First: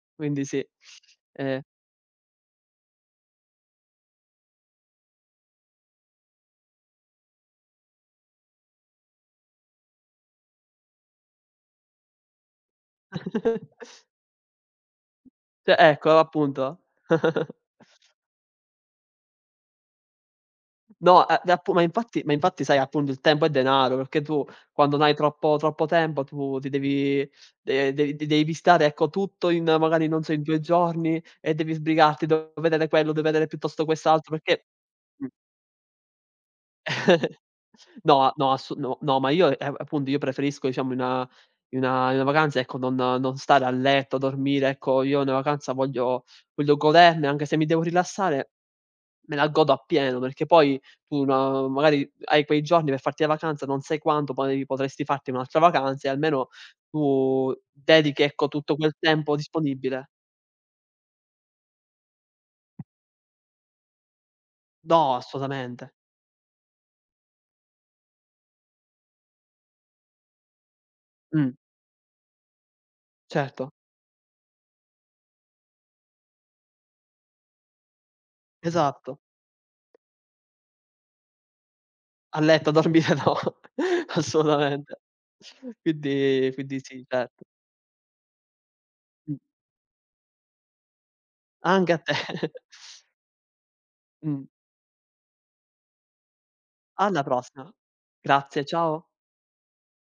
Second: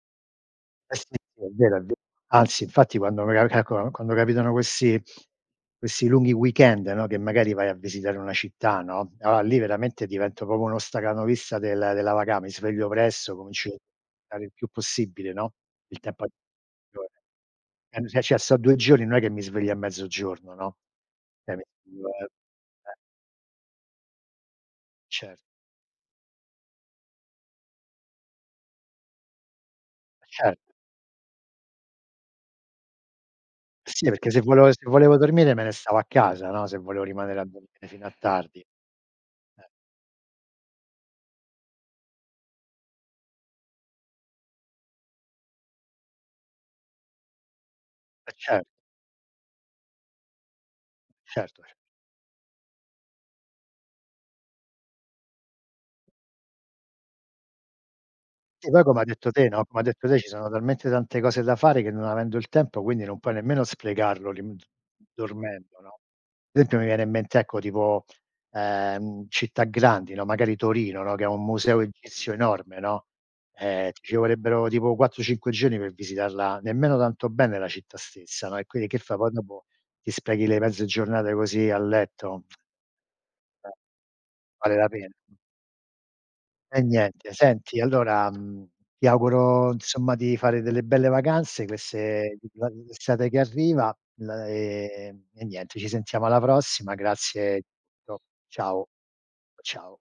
Quindi sì, Eh, sì, sì, è e vero, è vero. Anzi, infatti, quando [unintelligible] calcola, quando capitano questi questi lunghi weekend, no, che magari vai a visitare una città, no, allora lì veramente divento proprio uno stacanovista del della vaca mi sveglio presto, comincio a stare il più possibile, no, Cioè il ecco tempo a appunto. disposizione. Eh, se ce sto 2 giorni, non è che mi sveglio a mezzogiorno, no, No, eh d eh, me app ma sveglio infatti a, ma infatti, sai, eh appunto, il tempo è denaro, perché tu quando no hai Cer troppo troppo tempo tu ti devi, eh, dev devi stare, ecco, tutto in magari, non E so, in 2 certo. giorni e devi sbrigarti. Devo vedere quello, deve vedere piuttosto Sì, perché quest'altro se perché volevo se volevo mh dormire me ne stavo a casa, no, se volevo rimanere a dormire fino a No, no, tardi. ass no, ma io, Eh. eh, appunto, io preferisco, diciamo, in una in una vacanza, ecco, non non stare a letto, dormire, ecco. Io i una vacanza voglio voglio goderne, anche se mi devo E rilassare cer me la godo appieno, perché poi tu, Certo no, cer magari hai quei giorni per farti la vacanza, non sai quanto, poi, potresti farti un'altra vacanza e almeno tu dedichi, ecco, Sì, tutto poi quel come hai detto tempo te, no, come hai disponibile. detto te, ci sono talmente tante cose da fare che non avendo il tempo quindi non puoi nemmeno sprecarlo lì d No, dormendo, assolutamente. no. Sempio mi viene in mente, ecco, tipo, ehm, città grandi, no, magari Torino, no, che ha un Mh. museo egizio enorme, no, Certo. eh, ti ci vorrebbero tipo 4-5 giorni per visitarla nemmeno tanto bene, la città stessa, no, e quindi che fai? Esatto. Poi dopo ti sprechi le mezze giornate così a A letto? letto a dormire no. Eh. Vale la Assolutamente. pena? Quindi quindi E sì, niente, certo. senti, allora, mhmm, ti Mh. auguro insomma di fare delle belle vacanze, Anche a te. queste [unintelligible] estate che arriva l Mh. e e niente, ci sentiamo alla prossima. Alla Grazie di prossima. tutto. Grazie, Ciao, ciao. ciao.